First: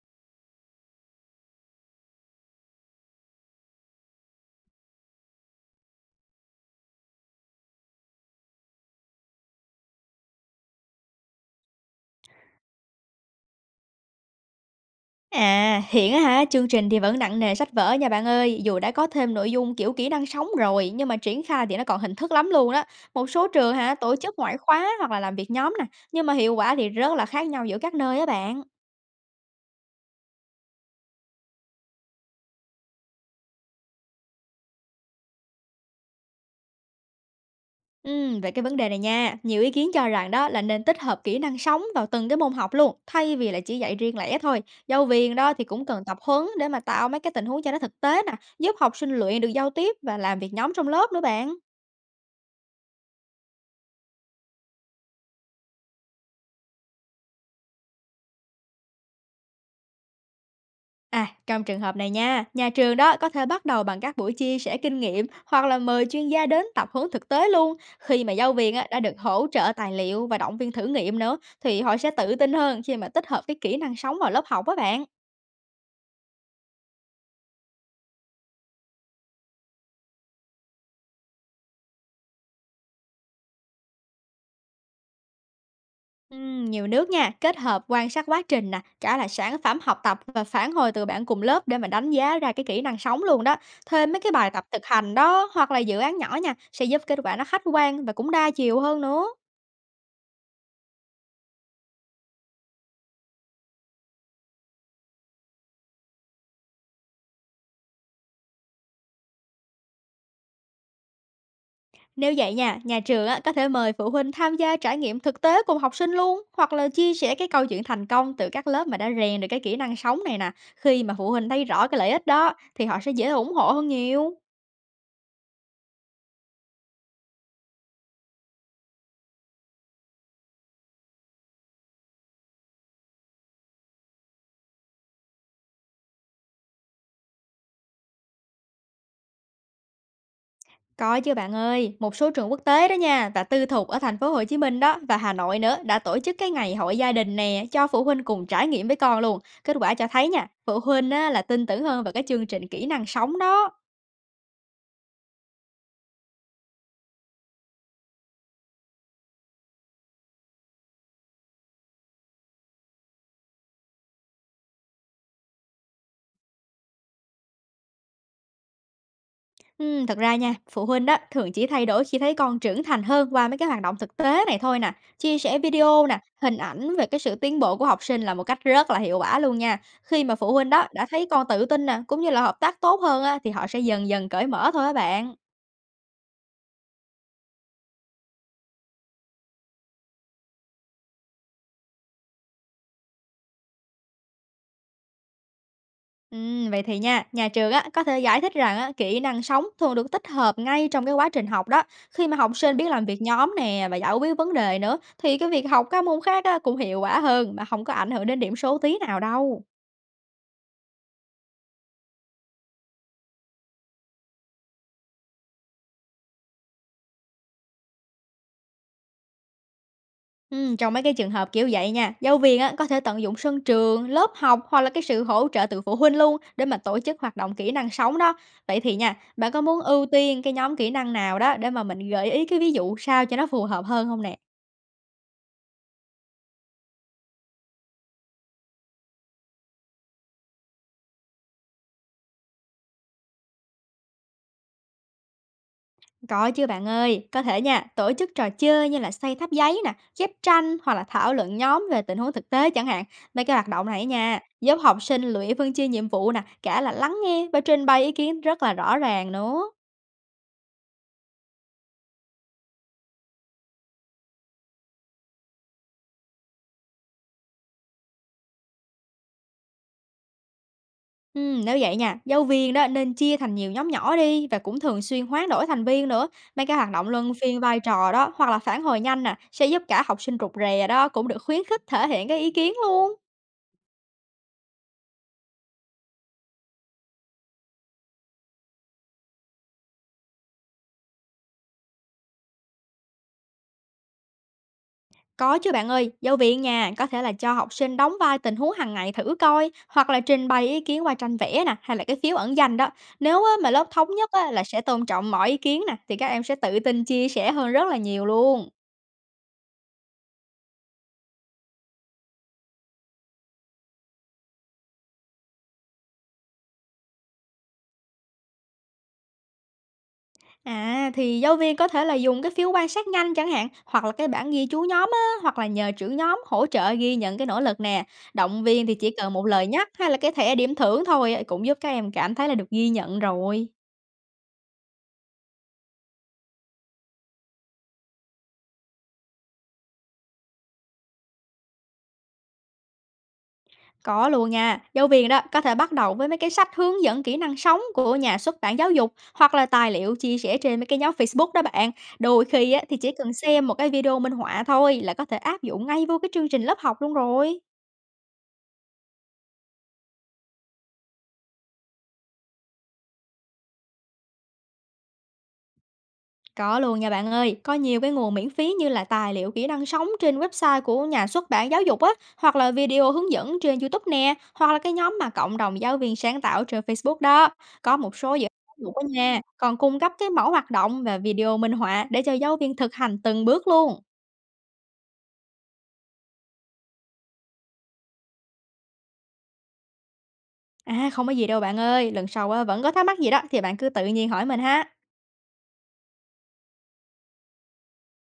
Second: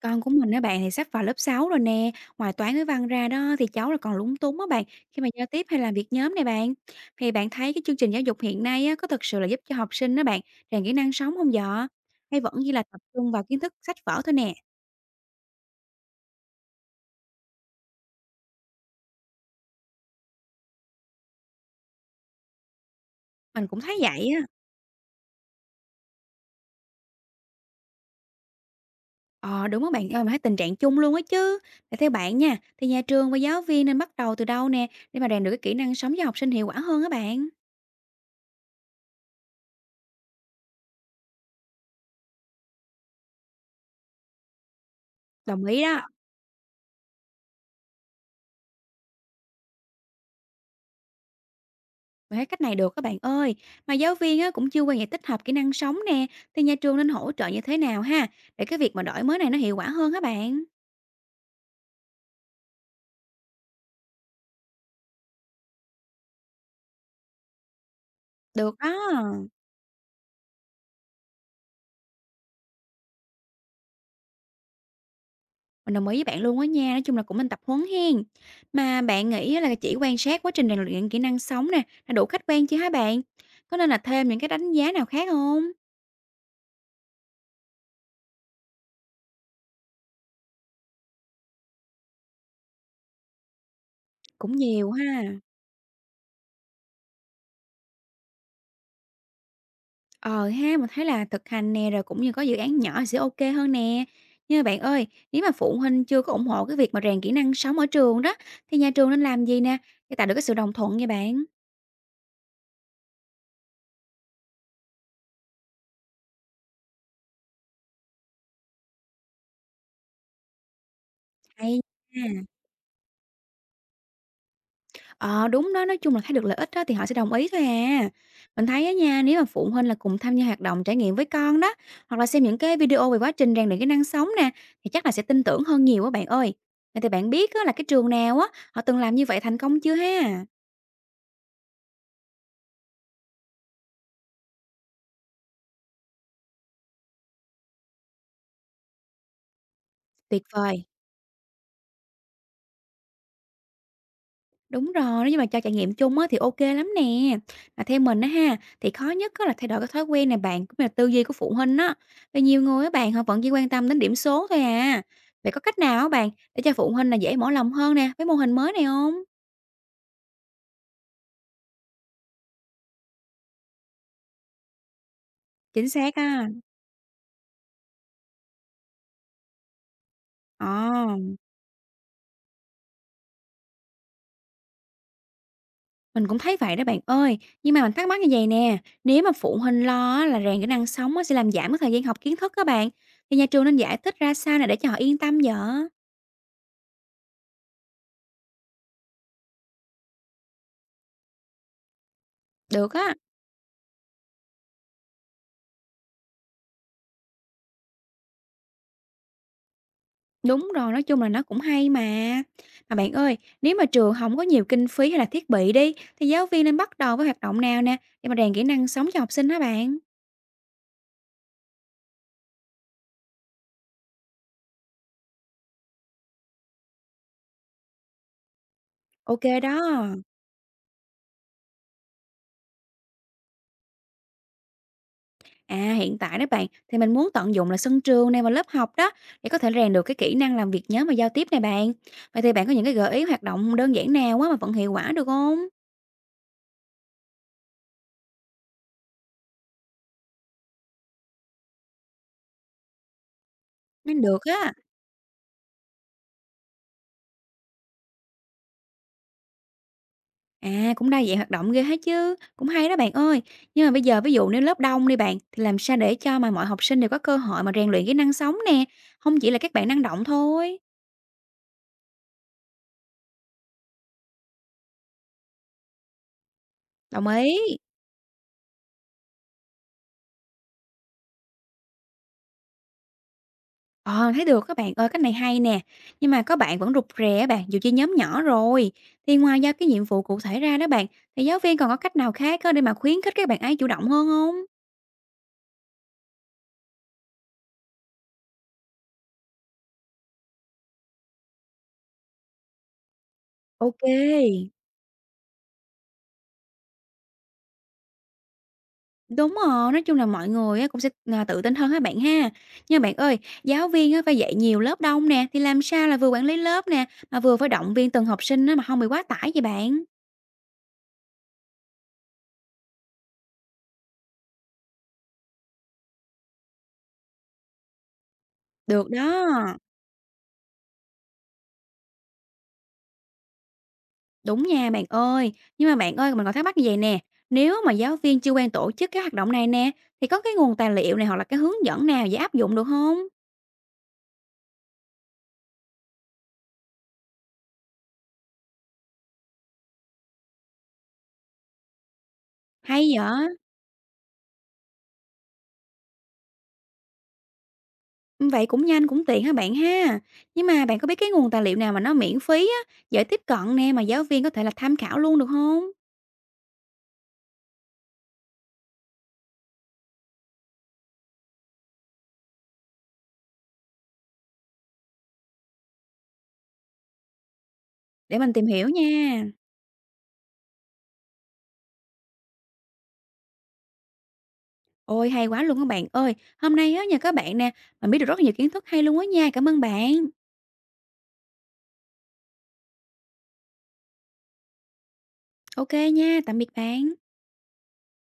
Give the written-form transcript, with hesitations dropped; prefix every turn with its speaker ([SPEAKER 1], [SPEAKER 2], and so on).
[SPEAKER 1] Con của mình á bạn thì sắp vào lớp 6 rồi nè, ngoài toán với văn ra đó thì cháu là còn lúng túng á bạn khi mà giao tiếp hay làm việc nhóm này bạn. Thì bạn thấy cái chương trình giáo dục hiện nay á, có thực sự là giúp cho học sinh đó bạn rèn kỹ năng sống không vợ? Hay vẫn chỉ là tập trung vào kiến thức sách vở thôi nè?
[SPEAKER 2] À, hiện á hả, chương trình thì vẫn nặng nề sách vở nha bạn ơi, dù đã có thêm nội dung kiểu kỹ năng sống rồi, nhưng mà triển khai thì nó còn hình thức lắm luôn đó. Một số
[SPEAKER 1] Mình
[SPEAKER 2] trường
[SPEAKER 1] cũng
[SPEAKER 2] hả,
[SPEAKER 1] thấy
[SPEAKER 2] tổ
[SPEAKER 1] vậy
[SPEAKER 2] chức
[SPEAKER 1] á.
[SPEAKER 2] ngoại khóa hoặc là làm việc nhóm nè, nhưng mà hiệu quả thì rất là khác nhau giữa các nơi á bạn.
[SPEAKER 1] Ờ đúng á bạn ơi, mình thấy tình trạng chung luôn á chứ. Để theo bạn nha, thì nhà trường và giáo viên nên bắt đầu từ đâu nè để mà rèn được cái kỹ năng sống cho học sinh hiệu quả hơn á bạn.
[SPEAKER 2] Ừ, về cái vấn đề này nha, nhiều ý kiến cho rằng đó là nên tích hợp kỹ năng sống vào từng cái môn học luôn, thay vì là chỉ dạy riêng lẻ thôi. Giáo viên đó thì
[SPEAKER 1] Đồng ý
[SPEAKER 2] cũng
[SPEAKER 1] đó.
[SPEAKER 2] cần tập huấn để mà tạo mấy cái tình huống cho nó thực tế nè, giúp học sinh luyện được giao tiếp và làm việc nhóm trong lớp nữa bạn.
[SPEAKER 1] Mình thấy cách này được các bạn ơi. Mà giáo viên á, cũng chưa quen giải tích hợp kỹ năng sống nè, thì nhà trường nên hỗ trợ như thế nào ha, để cái việc mà đổi mới này nó hiệu quả hơn các bạn?
[SPEAKER 2] À, trong trường hợp này nha, nhà trường đó có thể bắt đầu bằng các buổi chia sẻ kinh nghiệm hoặc là mời chuyên gia đến tập huấn thực tế luôn. Khi mà giáo viên
[SPEAKER 1] Được
[SPEAKER 2] á,
[SPEAKER 1] đó,
[SPEAKER 2] đã được hỗ trợ tài liệu và động viên thử nghiệm nữa thì họ sẽ tự tin hơn khi mà tích hợp cái kỹ năng sống vào lớp học á bạn.
[SPEAKER 1] mình đồng ý với bạn luôn á nha, nói chung là cũng nên tập huấn hen. Mà bạn nghĩ á là chỉ quan sát quá trình rèn luyện kỹ năng sống nè, là đủ khách quan chưa hả bạn? Có nên là thêm những cái đánh giá nào khác không?
[SPEAKER 2] Nhiều nước nha, kết hợp quan sát quá trình nè, cả là sản phẩm học tập và phản hồi từ bạn cùng lớp để mà đánh giá ra cái kỹ năng sống luôn đó. Thêm mấy cái bài
[SPEAKER 1] Cũng
[SPEAKER 2] tập thực
[SPEAKER 1] nhiều
[SPEAKER 2] hành
[SPEAKER 1] ha.
[SPEAKER 2] đó hoặc là dự án nhỏ nha, sẽ giúp kết quả nó khách quan và cũng đa chiều hơn nữa.
[SPEAKER 1] Ờ ha, mình thấy là thực hành nè, rồi cũng như có dự án nhỏ sẽ OK hơn nè. Nhưng mà bạn ơi, nếu mà phụ huynh chưa có ủng hộ cái việc mà rèn kỹ năng sống ở trường đó, thì nhà trường nên làm gì nè để tạo được cái sự đồng thuận nha bạn?
[SPEAKER 2] Nếu vậy nha, nhà trường á, có thể mời phụ huynh tham gia trải nghiệm thực tế cùng học sinh luôn hoặc là chia sẻ cái câu chuyện thành công từ các lớp mà đã rèn được cái kỹ năng sống này nè. Khi mà phụ huynh thấy
[SPEAKER 1] Hay
[SPEAKER 2] rõ cái lợi ích
[SPEAKER 1] nha.
[SPEAKER 2] đó thì họ sẽ dễ ủng hộ hơn nhiều.
[SPEAKER 1] Ờ, đúng đó, nói chung là thấy được lợi ích đó thì họ sẽ đồng ý thôi à. Mình thấy á nha, nếu mà phụ huynh là cùng tham gia hoạt động trải nghiệm với con đó, hoặc là xem những cái video về quá trình rèn luyện kỹ năng sống nè, thì chắc là sẽ tin tưởng hơn nhiều á bạn ơi. Vậy thì bạn biết á, là cái trường nào á, họ từng làm như vậy thành công chưa ha?
[SPEAKER 2] Có chứ bạn ơi, một số trường quốc tế đó nha và tư thục ở thành phố Hồ Chí Minh đó và Hà Nội nữa đã tổ chức cái ngày hội gia đình nè cho phụ huynh cùng trải nghiệm với con luôn. Kết quả cho thấy
[SPEAKER 1] Tuyệt
[SPEAKER 2] nha, phụ
[SPEAKER 1] vời.
[SPEAKER 2] huynh á, là tin tưởng hơn vào cái chương trình kỹ năng sống đó.
[SPEAKER 1] Đúng rồi, nhưng mà cho trải nghiệm chung á thì OK lắm nè. Mà theo mình á ha, thì khó nhất á là thay đổi cái thói quen này bạn, cũng như là tư duy của phụ huynh á. Vì nhiều người á bạn, họ vẫn chỉ quan tâm đến điểm số thôi à. Vậy có cách nào á bạn để cho phụ huynh là dễ mở lòng hơn nè với mô hình mới này không?
[SPEAKER 2] Thật ra nha, phụ huynh đó thường chỉ thay đổi khi thấy con trưởng thành hơn qua mấy cái hoạt động thực tế này thôi nè, chia sẻ
[SPEAKER 1] Chính
[SPEAKER 2] video
[SPEAKER 1] xác
[SPEAKER 2] nè,
[SPEAKER 1] á.
[SPEAKER 2] hình ảnh về cái sự tiến bộ của học sinh là một cách rất là hiệu quả luôn nha. Khi mà phụ
[SPEAKER 1] Ờ,
[SPEAKER 2] huynh đó đã thấy con tự tin nè, cũng như là hợp tác tốt hơn á, thì họ sẽ dần dần cởi mở thôi á bạn.
[SPEAKER 1] mình cũng thấy vậy đó bạn ơi. Nhưng mà mình thắc mắc như vầy nè, nếu mà phụ huynh lo á là rèn kỹ năng sống á sẽ làm giảm cái thời gian học kiến thức các bạn, thì nhà trường nên giải thích ra sao nè để cho họ yên tâm vậy?
[SPEAKER 2] Vậy thì nha, nhà trường á có thể giải thích rằng á, kỹ năng sống thường được tích hợp ngay trong cái quá trình học đó. Khi mà học sinh biết
[SPEAKER 1] Được
[SPEAKER 2] làm
[SPEAKER 1] á.
[SPEAKER 2] việc nhóm nè và giải quyết vấn đề nữa, thì cái việc học các môn khác á, cũng hiệu quả hơn mà không có ảnh hưởng đến điểm số tí nào đâu.
[SPEAKER 1] Đúng rồi, nói chung là nó cũng hay mà. Mà bạn ơi, nếu mà trường không có nhiều kinh phí hay là thiết bị đi, thì giáo viên nên bắt đầu với hoạt động nào nè, để mà rèn kỹ năng sống cho học sinh hả bạn?
[SPEAKER 2] Trong mấy cái trường hợp kiểu vậy nha, giáo viên á, có thể tận dụng sân trường, lớp học hoặc là cái sự hỗ trợ từ phụ huynh luôn để mà tổ chức hoạt động kỹ năng sống đó. Vậy thì nha,
[SPEAKER 1] OK
[SPEAKER 2] bạn có muốn ưu
[SPEAKER 1] đó.
[SPEAKER 2] tiên cái nhóm kỹ năng nào đó để mà mình gợi ý cái ví dụ sao cho nó phù hợp hơn không nè?
[SPEAKER 1] À, hiện tại đó bạn, thì mình muốn tận dụng là sân trường này và lớp học đó, để có thể rèn được cái kỹ năng làm việc nhóm và giao tiếp này bạn. Vậy thì bạn có những cái gợi ý hoạt động đơn giản nào á mà vẫn hiệu quả được không?
[SPEAKER 2] Có chứ bạn ơi, có thể nha, tổ chức trò chơi như là xây tháp giấy nè, ghép tranh hoặc là thảo luận nhóm về tình huống thực tế chẳng hạn. Mấy cái hoạt động này
[SPEAKER 1] Nên được
[SPEAKER 2] nha,
[SPEAKER 1] á.
[SPEAKER 2] giúp học sinh luyện phân chia nhiệm vụ nè, cả là lắng nghe và trình bày ý kiến rất là rõ ràng nữa.
[SPEAKER 1] À, cũng đa dạng hoạt động ghê hết chứ, cũng hay đó bạn ơi. Nhưng mà bây giờ ví dụ nếu lớp đông đi bạn, thì làm sao để cho mà mọi học sinh đều có cơ hội mà rèn luyện kỹ năng sống nè, không chỉ là các bạn năng động thôi.
[SPEAKER 2] Nếu vậy nha, giáo viên đó nên chia thành nhiều nhóm nhỏ đi và cũng thường xuyên hoán đổi thành viên nữa. Mấy cái hoạt động
[SPEAKER 1] Đồng
[SPEAKER 2] luân
[SPEAKER 1] ý.
[SPEAKER 2] phiên vai trò đó hoặc là phản hồi nhanh nè sẽ giúp cả học sinh rụt rè đó cũng được khuyến khích thể hiện cái ý kiến luôn.
[SPEAKER 1] Ờ, thấy được các bạn ơi, cách này hay nè. Nhưng mà có bạn vẫn rụt rè á bạn, dù chia nhóm nhỏ rồi, thì ngoài giao cái nhiệm vụ cụ thể ra đó bạn, thì giáo viên còn có cách nào khác á để mà khuyến khích các bạn ấy chủ động hơn không?
[SPEAKER 2] Có chứ bạn ơi, giáo viên nha, có thể là cho học sinh đóng vai tình huống hàng ngày thử coi hoặc là trình bày ý kiến qua tranh vẽ nè hay là cái phiếu ẩn danh đó. Nếu á, mà lớp thống nhất á, là
[SPEAKER 1] OK.
[SPEAKER 2] sẽ tôn trọng mọi ý kiến nè thì các em sẽ tự tin chia sẻ hơn rất là nhiều luôn.
[SPEAKER 1] Đúng rồi, nói chung là mọi người á cũng sẽ, à, tự tin hơn các bạn ha. Nhưng bạn ơi, giáo viên á phải dạy nhiều lớp đông nè, thì làm sao là vừa quản lý lớp nè, mà vừa phải động viên từng học sinh á mà không bị quá tải vậy bạn?
[SPEAKER 2] À, thì giáo viên có thể là dùng cái phiếu quan sát nhanh chẳng hạn, hoặc là cái bản ghi chú nhóm á, hoặc là nhờ trưởng nhóm hỗ trợ ghi nhận cái nỗ lực nè. Động viên thì chỉ
[SPEAKER 1] Được
[SPEAKER 2] cần một lời
[SPEAKER 1] đó,
[SPEAKER 2] nhắc hay là cái thẻ điểm thưởng thôi á, cũng giúp các em cảm thấy là được ghi nhận rồi.
[SPEAKER 1] đúng nha bạn ơi. Nhưng mà bạn ơi, mình còn thắc mắc như vầy nè, nếu mà giáo viên chưa quen tổ chức cái hoạt động này nè, thì có cái nguồn tài liệu này hoặc là cái hướng dẫn nào dễ áp dụng được không?
[SPEAKER 2] Có luôn nha, giáo viên đó có thể bắt đầu với mấy cái sách hướng dẫn kỹ năng sống của nhà xuất bản giáo dục hoặc là tài liệu chia sẻ trên mấy cái nhóm Facebook đó bạn. Đôi khi á, thì
[SPEAKER 1] Hay
[SPEAKER 2] chỉ cần
[SPEAKER 1] vậy,
[SPEAKER 2] xem một cái video minh họa thôi là có thể áp dụng ngay vô cái chương trình lớp học luôn rồi.
[SPEAKER 1] vậy cũng nhanh, cũng tiện ha bạn ha. Nhưng mà bạn có biết cái nguồn tài liệu nào mà nó miễn phí á, dễ tiếp cận nè, mà giáo viên có thể là tham khảo luôn được không?
[SPEAKER 2] Có luôn nha bạn ơi, có nhiều cái nguồn miễn phí như là tài liệu kỹ năng sống trên website của nhà xuất bản giáo dục á, hoặc là video hướng dẫn trên YouTube nè, hoặc là cái nhóm mà cộng đồng giáo viên sáng tạo trên Facebook đó. Có một số
[SPEAKER 1] Để
[SPEAKER 2] dự án
[SPEAKER 1] mình tìm
[SPEAKER 2] giáo
[SPEAKER 1] hiểu
[SPEAKER 2] dục ở nhà
[SPEAKER 1] nha.
[SPEAKER 2] còn cung cấp cái mẫu hoạt động và video minh họa để cho giáo viên thực hành từng bước luôn.
[SPEAKER 1] Ôi, hay quá luôn các bạn ơi. Hôm nay á nhờ các bạn nè, mình biết được rất là nhiều kiến thức hay luôn á nha. Cảm ơn bạn.
[SPEAKER 2] À không có gì đâu bạn ơi, lần sau á, vẫn có thắc mắc gì đó thì bạn cứ tự nhiên hỏi mình ha.
[SPEAKER 1] OK nha, tạm biệt bạn.